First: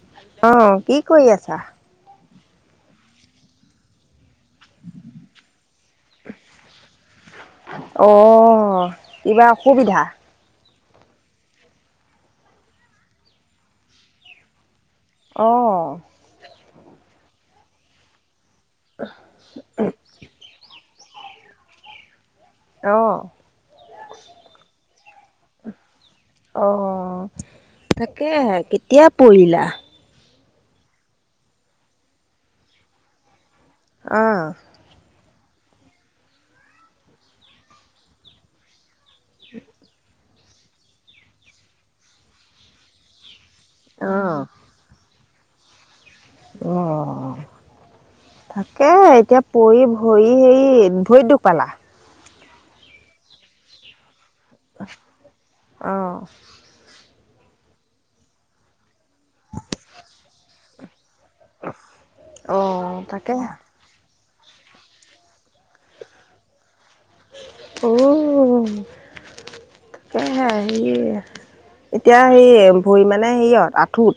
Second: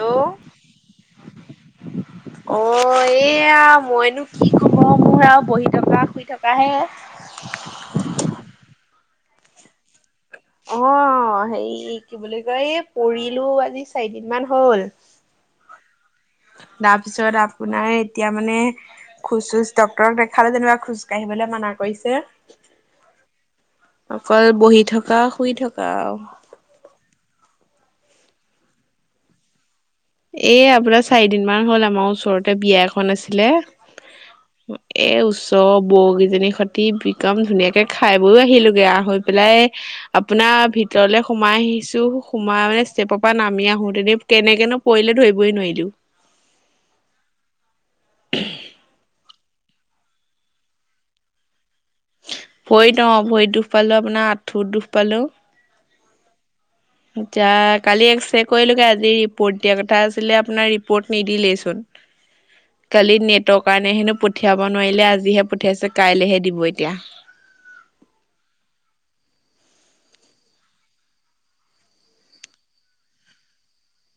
Hello অ'! কি কৰি আছা? অ'! এইয়া, মইনো কি ক'ব, মোৰ আৰু বহি থকা। থকাহে। অ'! কিবা অসুবিধা? অ'! হেৰি, কি বুলি কয়! এই, পৰিলোঁ। আজি চাৰিদিন মান হ'ল। অ'! তাৰপিছত, আপোনাৰ এতিয়া মানে, খোজ-চোজ, ডক্তৰক দেখালোঁ যেনিবা, খোজ কাঢ়িবলৈ মানা কৰিছে। অ'! অকল বহি থকা, শুই থকা আও। অ'! তাকেহে, কেতিয়া পৰিলা? এই, আপোনাৰ চাৰিদিন মান হ'ল, আমাৰ ওচৰতে, বিয়া এখন আছিলে। অ'! এ, ওচৰ বৌ কিজনী হঁতি, বিকাম ধুনীয়াকে খাই আহিলোগে, আও! হৈ পেলাই, আপোনাৰ ভিতৰলে, সোমাই আহিছোঁ, সোমাই মানে, ষ্টেপ পৰা নামি আহোঁতে যে, অ', কেনেকেনো পৰিলে, ধৰিবই নোৱাৰিলোঁ। অ'! তাকেহে, এতিয়া পৰি, ভৰি হেৰিত, ভৰিত দুখ পালা? ভৰিত অ'! ভৰিত দুখ পালোঁ, আপোনাৰ আঁঠুত দুখ পালোঁ। অ'! এতিয়া, কালি এক্সে কৰিলোগে। আজি, ৰিপৰ্ট দিয়া কথা আছিলে, আপোনাৰ ৰি পট্ নিদিলেই চোন। অ', কালি তাকে নেটৱৰ্ক কাৰণে হেনো পঠিয়াব নোৱাৰিলে, আজিহে পঠিয়াইছে কাইলেহে দিব এতিয়া। অহ, তাকে। হে সেইয়ে, এতিয়া হে ভৰি মানে হেৰি আৰু আঁঠুত।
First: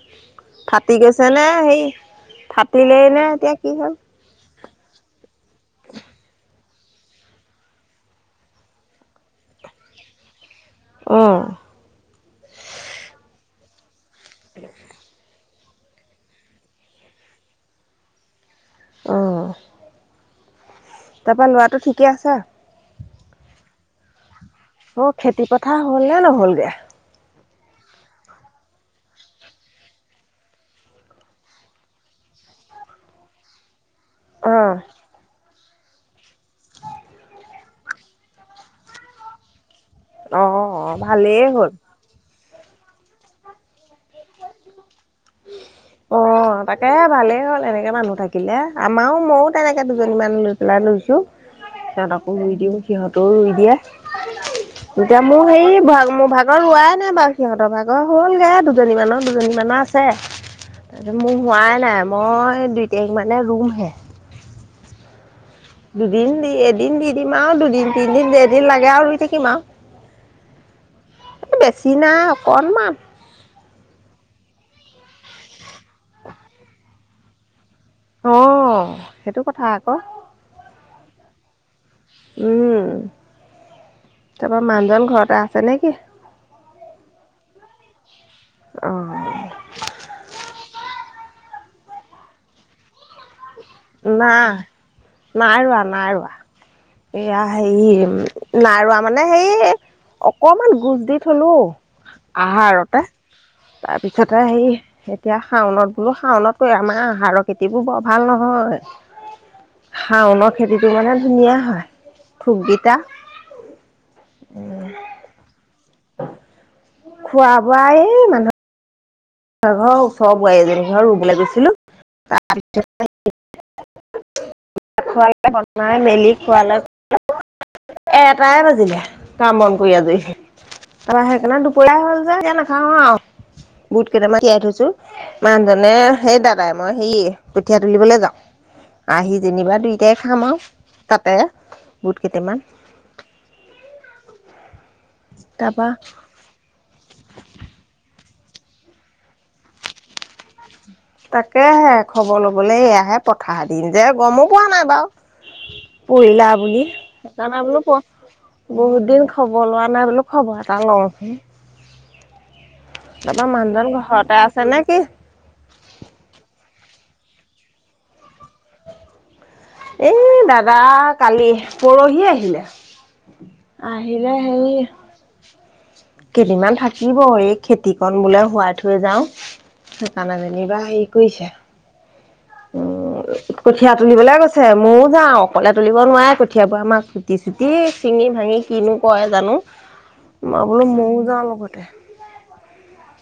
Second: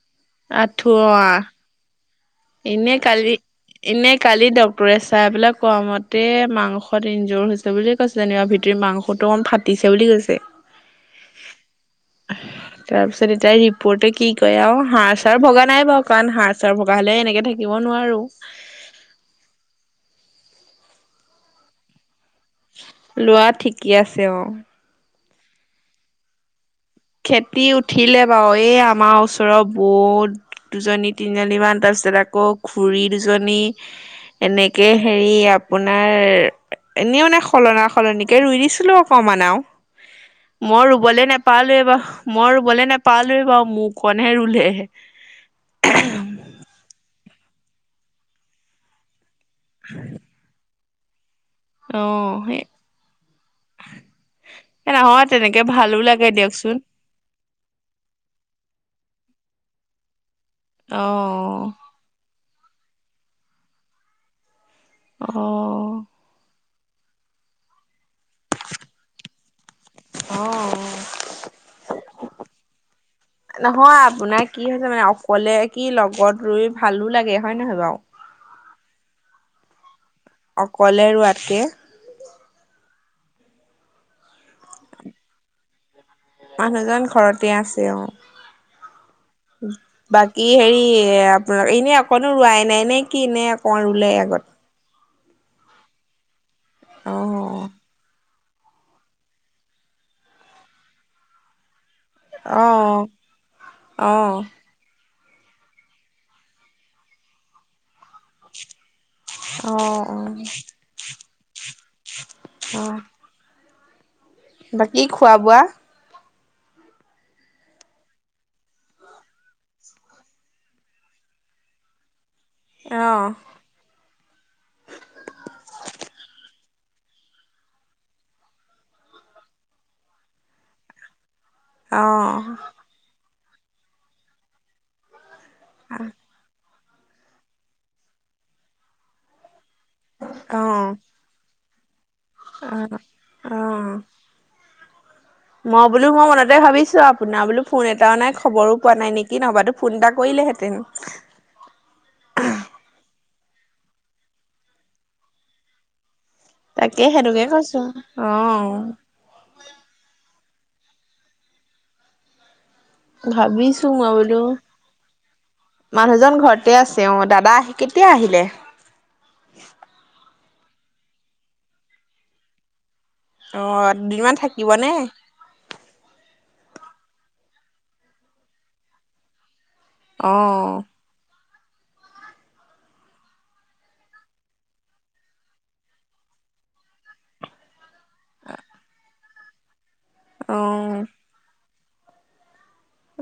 আঁঠু ফাটি গৈছে অ নে হেই, এনে ফাটিলেইনে কালি এতিয়া কি হ'ল। এনে কালি ডক্টৰে চাই পেলাই কোৱা মতে মাংসত ইনজৰ হৈছে বুলিয়ে কৈছে, যেনিবা ভিতৰ মাংসটো অকণ ফা ফাটিছে বুলি কৈছে। অহ। তাৰপিছত এতিয়া ৰিপৰ্ট কি কয় আৰু হড়-চাৰ ভগা নাই বাৰু। কাৰণ হাড়-চাৰ ভগা হ'লে এনেকে থাকিব নোৱাৰোঁ। অহ, তাৰপৰা লৰাটো ঠিকে আছে? ল'ৰা ঠিকে আছে অহ। অহ, খেতি পথাৰ হ'লনে নহ'লগে? খেতি উঠিলে বাৰু। এই আমাৰ ওচৰৰ ব দুজনী তিনিজনীমান, তাৰপিছত আকৌ খুৰি দুজনী। অ এনেকে হেৰি আ আপোনাৰ এনেও মিনে সলনা-সলনিকে ৰুই দিছিলোঁ অকমান আও। অ মই অ ৰুবলৈ ভালেই হ'ল নোপালোৱেই। মই ৰুৱলে নেপালোয়ে বাৰু মোৰ কনহে ৰুলে। তাকেহে ভালেই হ'ল এনেকে মানুহ থাকিলে, আমাৰো মইয়ো তেনেকৈ দুজনীমান ৰুই পেলাই লৈছোঁ। সিহঁতকো অ', ৰুই সেই দিওঁ, সিহঁতেও ৰুই দিয়ে। এ এতিয়া নহয় মোৰ তেনেকে হেৰি, ভালো লাগে মোৰ ভাগৰ দিয়কচোন। ৰুৱাই নাই বাৰু। সিহঁতৰ ভাগৰ হ'লগৈ দুজনীমানৰ, দুজনীমানৰ আছে। তাৰপিছত মোৰ অ', হোৱাই নাই, মই দুই তাৰিখ মানে ৰুমহে। অহ। দুদিন দি, এদিন দি দিম আৰু দুদিন তিনিদিন যেইদিন লাগে আৰু ৰুই থাকিম অ', আৰু। এ বেছি নাই অকনমান। নহয় আপোনাৰ কি হৈছে মানে, অকলে কি লগত ৰুই ভালো লাগে হয় নহয় বাৰু? অহ, সেইটো কথা আকৌ। অকলে ৰুৱাতকে। উম, তাৰপৰা মানুহজন ঘৰতে আছে নেকি? মানুহজন ঘৰতে আছে অহ। অহ। বাকী হেৰি আপোনা, এনেই অকনো ৰুৱাই নাই নেকি? নে অকমান ৰুলে আগত? নাই, নাই ৰুৱা নাই ৰুৱা। এইয়া অ', হেৰি নাই ৰুৱা মানে সেইয়ে অকণমান গোজ দি থলো। আহাৰতে। অ', অ', অ', তাৰপিছতে সেই এতিয়া শাওনত বোলো, শাওনত আমাৰ আহাৰৰ খেতিবোৰ বৰ ভাল নহয়। শাওনৰ অ', খেতিটো মানে ধুনীয়া ঠোক অ', কেইটা। বাকী খোৱা-বোৱা? খোৱা-বোৱা এই মানুহ [unintelligible] ঘৰৰ ওচৰৰ বোৱাৰী এজনী ঘৰত ৰুবলে গৈছিলোঁ। তাৰ অ', [unintelligible] [unintelligible] বনাই মেলি খুৱালে। এটাই বাজিলে কাম-বন কৰি আজৰি হৈ, তাৰপৰা সেইকাৰণে দুপ দূপৰীয়া হ'ল যে এতিয়া অ', নাখাওঁ আৰু। বুট কেইটামান তিয়াই থৈছোঁ মানুহজনে সেই দাদাই মই হেৰি কঠীয়া তুলিবলে যাওঁ, আহি যেনিবা দুইটাই খাম আৰু। অ', তাতে বুট কেইটামান অহ', অহ'। মই তাৰপা বোলোঁ, মই মনতে ভাবিছোঁ আৰু আপোনাৰ বোলো ফোন এটাও নাই খবৰো পোৱা নাই নেকি, নহ'বাতো ফোন এটা কৰিলেহেঁতেন। তাকেহে, খবৰ ল'বলৈ এয়াহে পথাৰৰ দিন যে গমো পোৱা নাই বাৰু। পৰিলা বুলি, তাকে সেইটোকে সেইকাৰণে কৈছো বোলো প অ', বহুত দিন খবৰ লোৱা নাই বোলোঁ, খবৰ এটা লওঁচোন। তাৰপৰা মানুহজন ভাবিছো মই ঘৰতে বোলোঁ। আছে নে কি মানুহজন ঘৰতে আছে অ', দাদা আহি কেতিয়া আহিলে? এই দাদা কালি, পৰহি আহিলে। অ', দুদিনমান আহিলে হেৰি। থাকিবনে? কেইদিনমান থাকিব, এই খেতিকন বোলে হোৱাই থৈ যাওঁ। সেইকাৰণে অ', যেনিবা হেৰি কৰিছে। [inaudible] কঠিয়া তুলিবলৈ গৈছে, মইয়ো যাওঁ। অকলে তুলিব নোৱাৰে কঠিয়াবোৰ আমাৰ চুটি চুটি, চিঙি ভাঙি কিনো কৰে জানোঁ। [inaudible] মই বোলোঁ, মইয়ো যাওঁ লগতে।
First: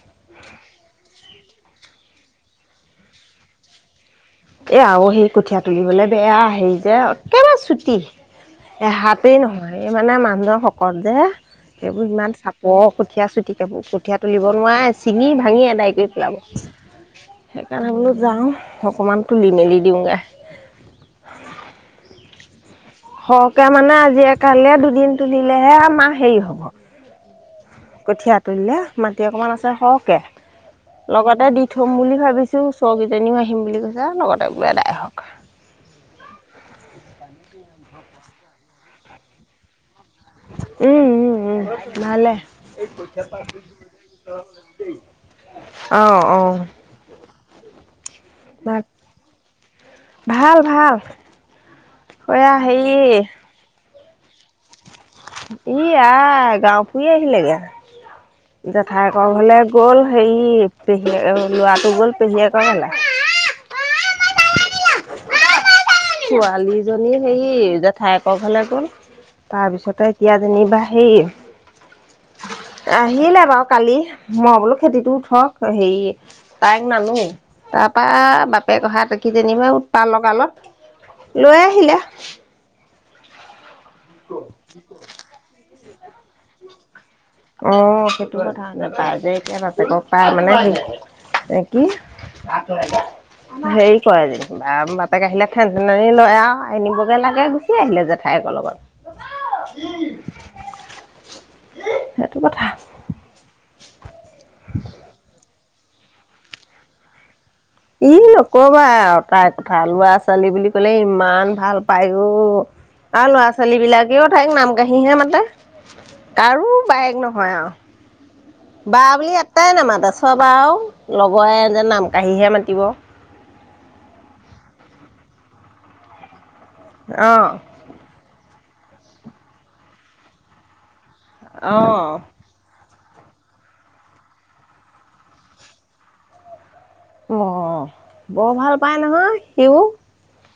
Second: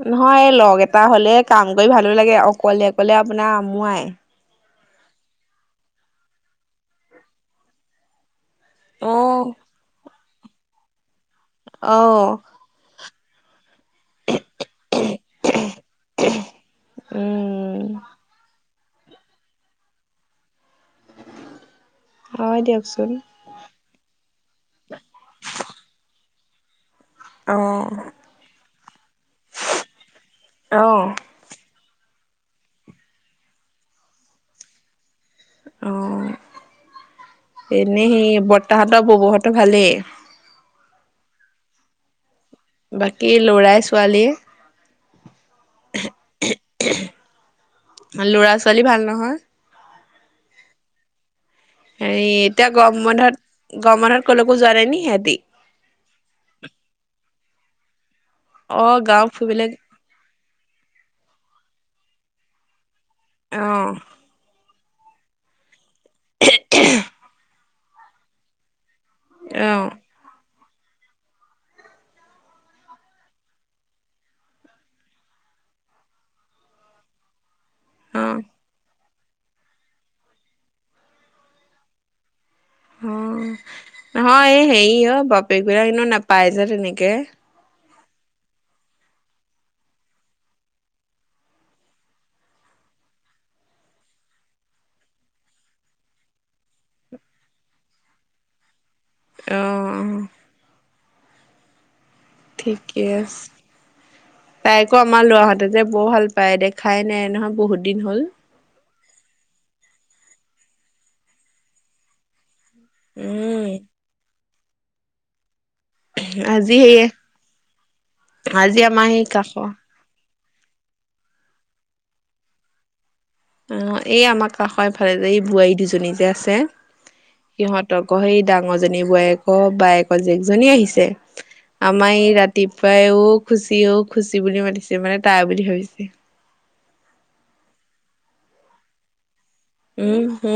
নহয়, এ লগ এটা হ'লে কাম কৰি ভালো লাগে। অকলে অকলে আপোনাৰ আমুৱাই। আৰু সেই কঠীয়া তুলিবলৈ বেয়া হেৰি যে, একেবাৰে চুটি। এহাতেই অ', নহয়, এই মানে মানুহজন শকত যে। সেইবোৰ অ', ইমান চাপ চাপৰ কঠীয়া চুটি কাপো, কঠীয়া তুলিব নোৱাৰে চিঙি ভাঙি আদায় কৰি পেলাব। উম, সেইকাৰণে বোলো যাওঁ, অকণমান তুলি মেলি দিওঁগৈ। হয় দিয়ক। সৰহকে মানে, আজিয়ে কালিয়ে দুদিন তুলিলেহে আমাৰ হেৰি হ'ব। অ', কঠীয়া তলিলে, মাটি অকণমান আছে সৰহকৈ। অ', লগতে দি থম বুলি ভাবিছোঁ। ওচৰকেইজনীও আহিম বুলি কৈছে, লগতে বোলো এদাই হওঁক। অ', এনেই সেই বৰ্তাহঁতৰ ববৌহঁতৰ ভালেই। উম্, উম্, উম্, ভালেই। বাকী ল'ৰাই ছোৱালীয়ে অ', অ'। ল'ৰা ছোৱালী ভাল নহয়। ভাল ভাল। হেই এয়া এতিয়া গৰম হেৰি বন্ধত, গৰম বন্ধত ক'লৈকো যোৱা নাই ন সিহঁতি। ই আই, গাওঁ ফুৰি আহিলেগে। অ', গাঁও জেঠাইকৰ ঘৰলে ফুৰিবলৈ গ'ল, হেৰি পেহীয়ে, ল'ৰাটো গ'ল পেহীয়েকৰ ঘৰলে। অ', ছোৱালীজনী হেৰি জেঠাইকৰ ঘৰলে গ'ল। অ', তাৰপিছতে এতিয়া যেনিবা হেৰি আহিলে বাৰু কালি। মই বোলো খেতিটো উঠক। হেৰি তাইক নানো, তাৰ পৰা অ'। বাপেক অহা দেখি যেনিবা উতপাত লগালত- লৈ আহিলে। অ', নহয় এই হেৰি অ', বাপেক বিলাকক এনেও নাপাই যে তেনেকে। অ', সেইটো কথা। নেপায় যে এতিয়া বাপেকক পায় মানে কি কি? ৰাাক [inaudible] হেৰি কৰে যেনিবা। বাপেক আহিলে ঠেন ঠেননি লয় আৰু আনিবগে লাগে, গুচি আহিলে জেঠায়কৰ লগত। অ', সেইটো কথা। ঠিকে আছে, তাইকো আমাৰ ল'ৰা হটে ত যে বৰ ভাল পায়। দেখাই নাই নহয় বহুত- দিন ই হ'ল। নকবায় তাই কথা, ল'ৰা-ছোৱালী বুলি ক'লে ইমান ভাল পায় অ'। আৰু উম, ল'ৰা-ছোৱালী বিলাকেও তাইক নাম কাঢ়িহে মাতে। কাৰো আজি সেয়ে বায়েক নহয় আজি আৰু বা আমাৰ সেই বুলি কাষৰ এটাই নামাতে, আছে- চব আৰু লগৰে এ যেন, নাম কাঢ়িহে মাতিব। অ', এই আমাৰ কাষৰ এফালে যে এই বোৱাৰী দুজনী যে আছে। অ'! সিহঁতকো সেই, ডাঙৰজনী বোৱাৰীয়েক, বায়েকৰ জীয়েকজনী আহিছে। অঁ আমাৰ এই, ৰা ৰাতিপুৱাইও, অ'! খুশি, অ'! খুশি বুলি মাতিছে। মানে, তাই বুলি ভাবিছে। অ'! বৰ ভাল পাই নহয়, সিও। উম, হু!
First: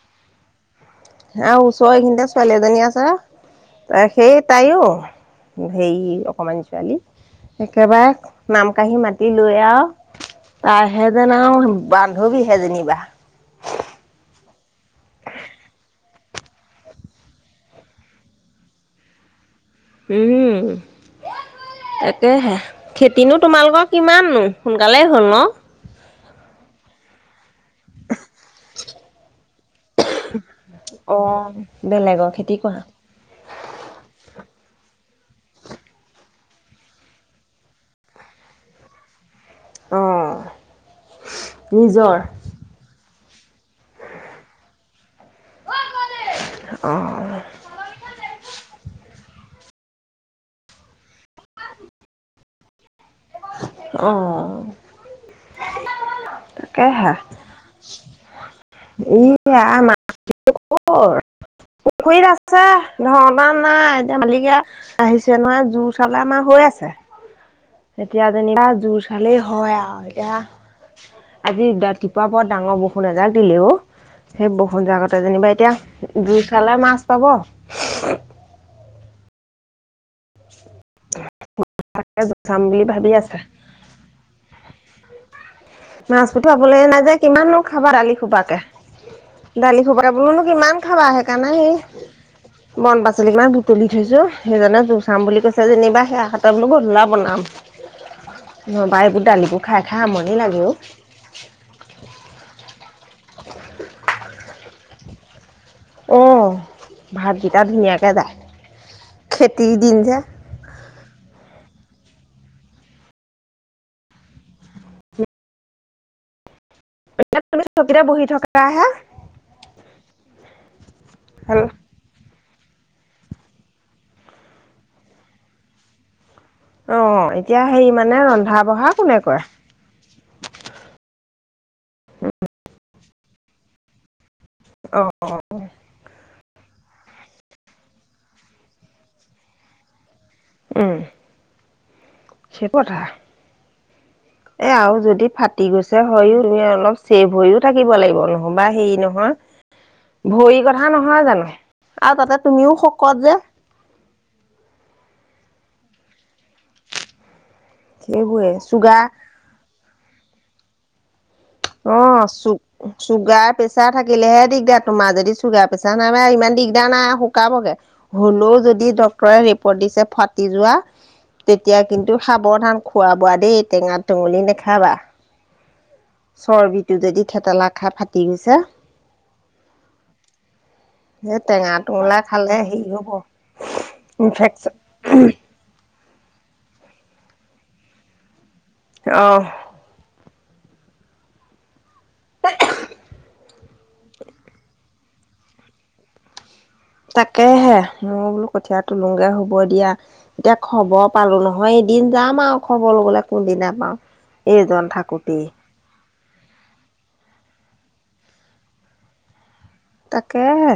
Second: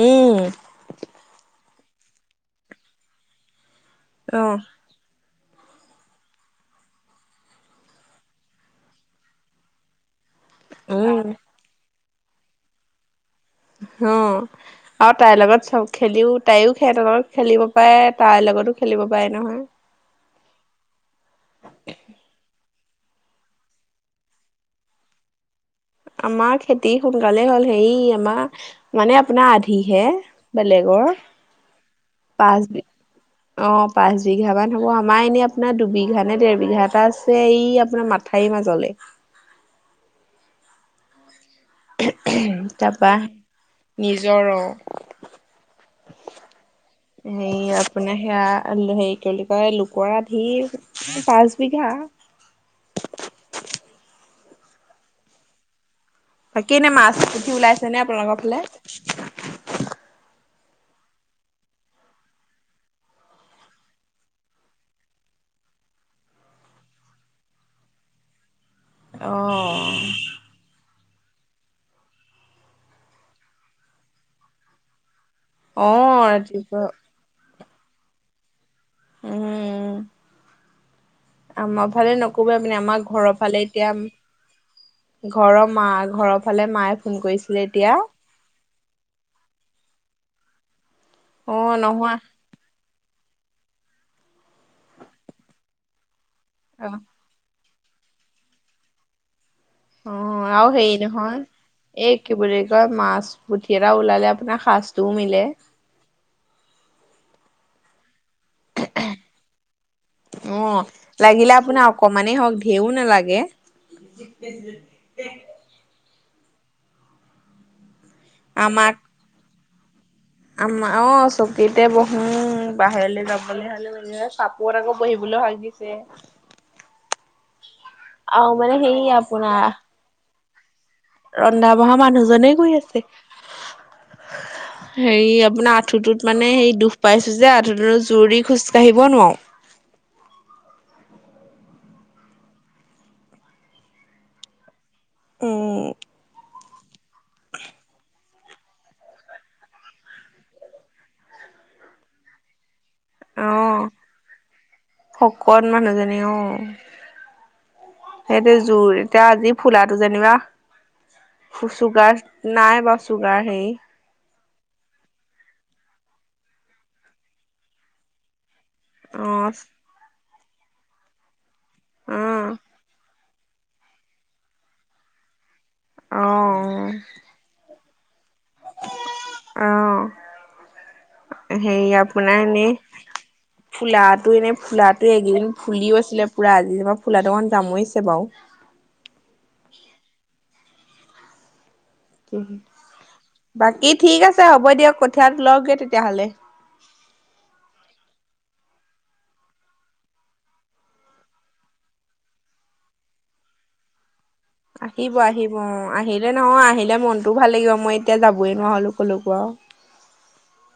আৰু ওচৰ এইখিনিতে, ছোৱালী এজনী আছে। সেই অ' তাইও, সেই, অকমানি ছোৱালী। একেবাৰে, নাম কঢ়ি মাতি লৈ আৰু। তাইহে, উম যেন আৰু বান্ধৱীহে জেনিবা। [unintelligible] আৰু তাইৰ লগত, চব খেলিও, তাইয়ো, সেহঁতৰ লগত খেলিব পাৰে, তাইৰ লগতো খেলিব পাৰে, নহয়। উম, তাকেহে! খেতিনো, তোমালোকৰ কিমাননো! সোনকালেই হ'ল ন'? আমাৰ খেতি সোনকালে হ'ল। হেৰি, আমাৰ মানে, আপোনাৰ আধিহে। বেলেগৰ অ'! বেলেগৰ খেতি পাঁচ বি কৰা? অ'! পাঁচ বিঘা মান হ'ব। আমাৰ এনে, আপোনাৰ দুবিঘা নে, ডেৰ বিঘা এটা আছে। এই, আপোনাৰ ম মঠাওৰি মাজলে। অ'! [unintelligible] তাৰাপৰা, নিজৰ অ'! অ'! হেৰি আপোনাৰ সেয়া, হেৰি কি বুলি কয়! লোকৰ আধি, পাঁচ বিঘা। অ'! [unintelligible] বাকী এনে, মাছ পঠি ওলাইছে নে, আপোনালোকৰ ফালে? [unintelligible] পুখুৰীত আছে, দৰ-দাম নাই। এতিয়া, মালিকে আহিছে নহয়, [unintelligible] চালে আমাৰ হৈ আছে। এতিয়া যেনিবা, [unintelligible] চালেই হয় অ' আৰু। এতিয়া আজি, ৰাতিপুৱা পৰত, ডাঙৰ বৰষুণ এজাক দিলে, অ'! সেই, বৰষুণজাকতে যেনিবা অ' এতিয়া, [unintelligible] ৰাতিপুৱা মাছ পাব। উম'! [unintelligible] আমাৰ ফালে তাকে জোৰ চাম নকবাই মানে, বুলি আমাৰ ভাবি ঘৰৰ আছে। ফালে, এতিয়া, ঘৰৰ মা মাছ ঘৰৰ ফালে পঠুৱাবলৈ মায়ে নাই ফোন যে। কিমান কৰিছিলে খাবা এতিয়া দালি সোপাকে! দালি সোপাকে বোলোনো, কিমান খাবা! সেইকাৰনে, অ' সেই নহয় বন-পাচলি কিমান বুটলি থৈছোঁ। সেইজনে গুচাম বুলি কৈছে যেনিবা, সেয়া। অ' [unintelligible] দালিবোৰ খাই, খাই আমনি অ'! আৰু সেই, নহয় এই, কি বুলি কয়! মাছ পুঠি এটা ওলালে আপোনাৰ, সাজটোও মিলে। অ'! ভাতকেইটা ধুনীয়াকে যায়। খেতি দিন যে। অ'! লাগিলে আপোনাৰ অকমানেই হওঁক, ধেৰিও নালাগে। [unintelligible] এতিয়া, তুমি চকীতে বহি থ আমা আমাৰ অ'! ভাল চকীতে ব উম, বাহিৰলৈ যাবলৈ হ'লে মানে, চাপৰত আকৌ, বহিবলৈ সাজিছে। অ'! এতিয়া হেৰি মানে, আৰু মানে ৰন্ধা-বঢ়া হেৰি কোনে কৰে? আপোনাৰ ৰন্ধা- বঢ়া মানুহজনে কৰি আছে। [unintelligible] অ হেৰি, আপোনাৰ আঁঠুটোত মানে, সেই দুখ পাইছোঁ যে, আঁঠুটো জোৰ দি খোজকাঢ়িব নোৱাৰোঁ। উম, [unintelligible] এ, আৰু যদি ফাটি উম গৈছে হয় দে অলপ চেভ হৈও থাকিব লাগিব নহ'বা হেৰি নহয়। ভৰি কথা নহয় জানোঁ, আৰু তাতে তুমিও শকত যে। অহ, শকত মানুহজনী অহ। সেইবোৰে সেইটোৱে জুই চুগাৰ এতিয়া আজি ফুলটো যেনিবা। চুগাৰ অহ, নাই বাৰু চুগাৰ চু-চুগাৰ হেৰি প্ৰেছাৰ থাক থাকিলেহে দিগদাৰ, তোমাৰ যদি চুগাৰ প্ৰেচাৰ নাই বা ইমান দিগদাৰ নাই শুকাবগে, হ'লেও যদি ডক্তৰে অ', ৰিপৰ্ট দিছে ফাটি যোৱা, তেতিয়া কিন্তু অ', সাৱধান খোৱা-বোৱা দেই। টেঙা তুঙুলি নেখাবা। অ', যদি থেতেলা খাই ফাটি গৈছে। অহ। সেই টেঙা হেৰি টোঙোলা আপোনাৰ খালে এনেই, হেৰি হ'ব ফুলাটো এনেই ইনফেকচন ফুলটো এদিন ফুলিও আছিলে পুৰা, আজি যেনিবা ফুলাটো যামুৰিছে বাৰু। অহ। বাকী ঠিক আছে হ'ব দিয়ক, কঠিয়াত তোলক গৈ তেতিয়াহ'লে। তাকেহে, মই বোলো কঠিয় তোলোগে হ'ব দিয়া। এতিয়া খবৰ পালোঁ নহয় এদিন যাম আৰু খবৰ লবলে কোনদিনা পাওঁ। এইজন আহিব থাকোঁতেই। আহিব অ', আহিলে নহয়, আহিলে মনতো ভাল লাগিব মই এতিয়া যাবই নোৱাৰো হলো কলৈকো আৰু। তাকেহে,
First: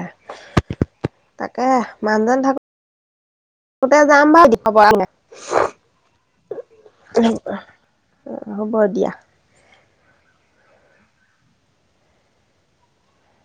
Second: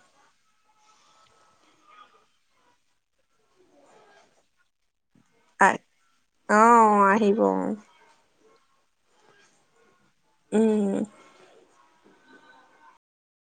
তাকে মানুহজন থাকো থাকোতে যাম বাৰু দিব পৰা একো নাই। আহ অহ, আহিব। হ'ব দিয়া। উম।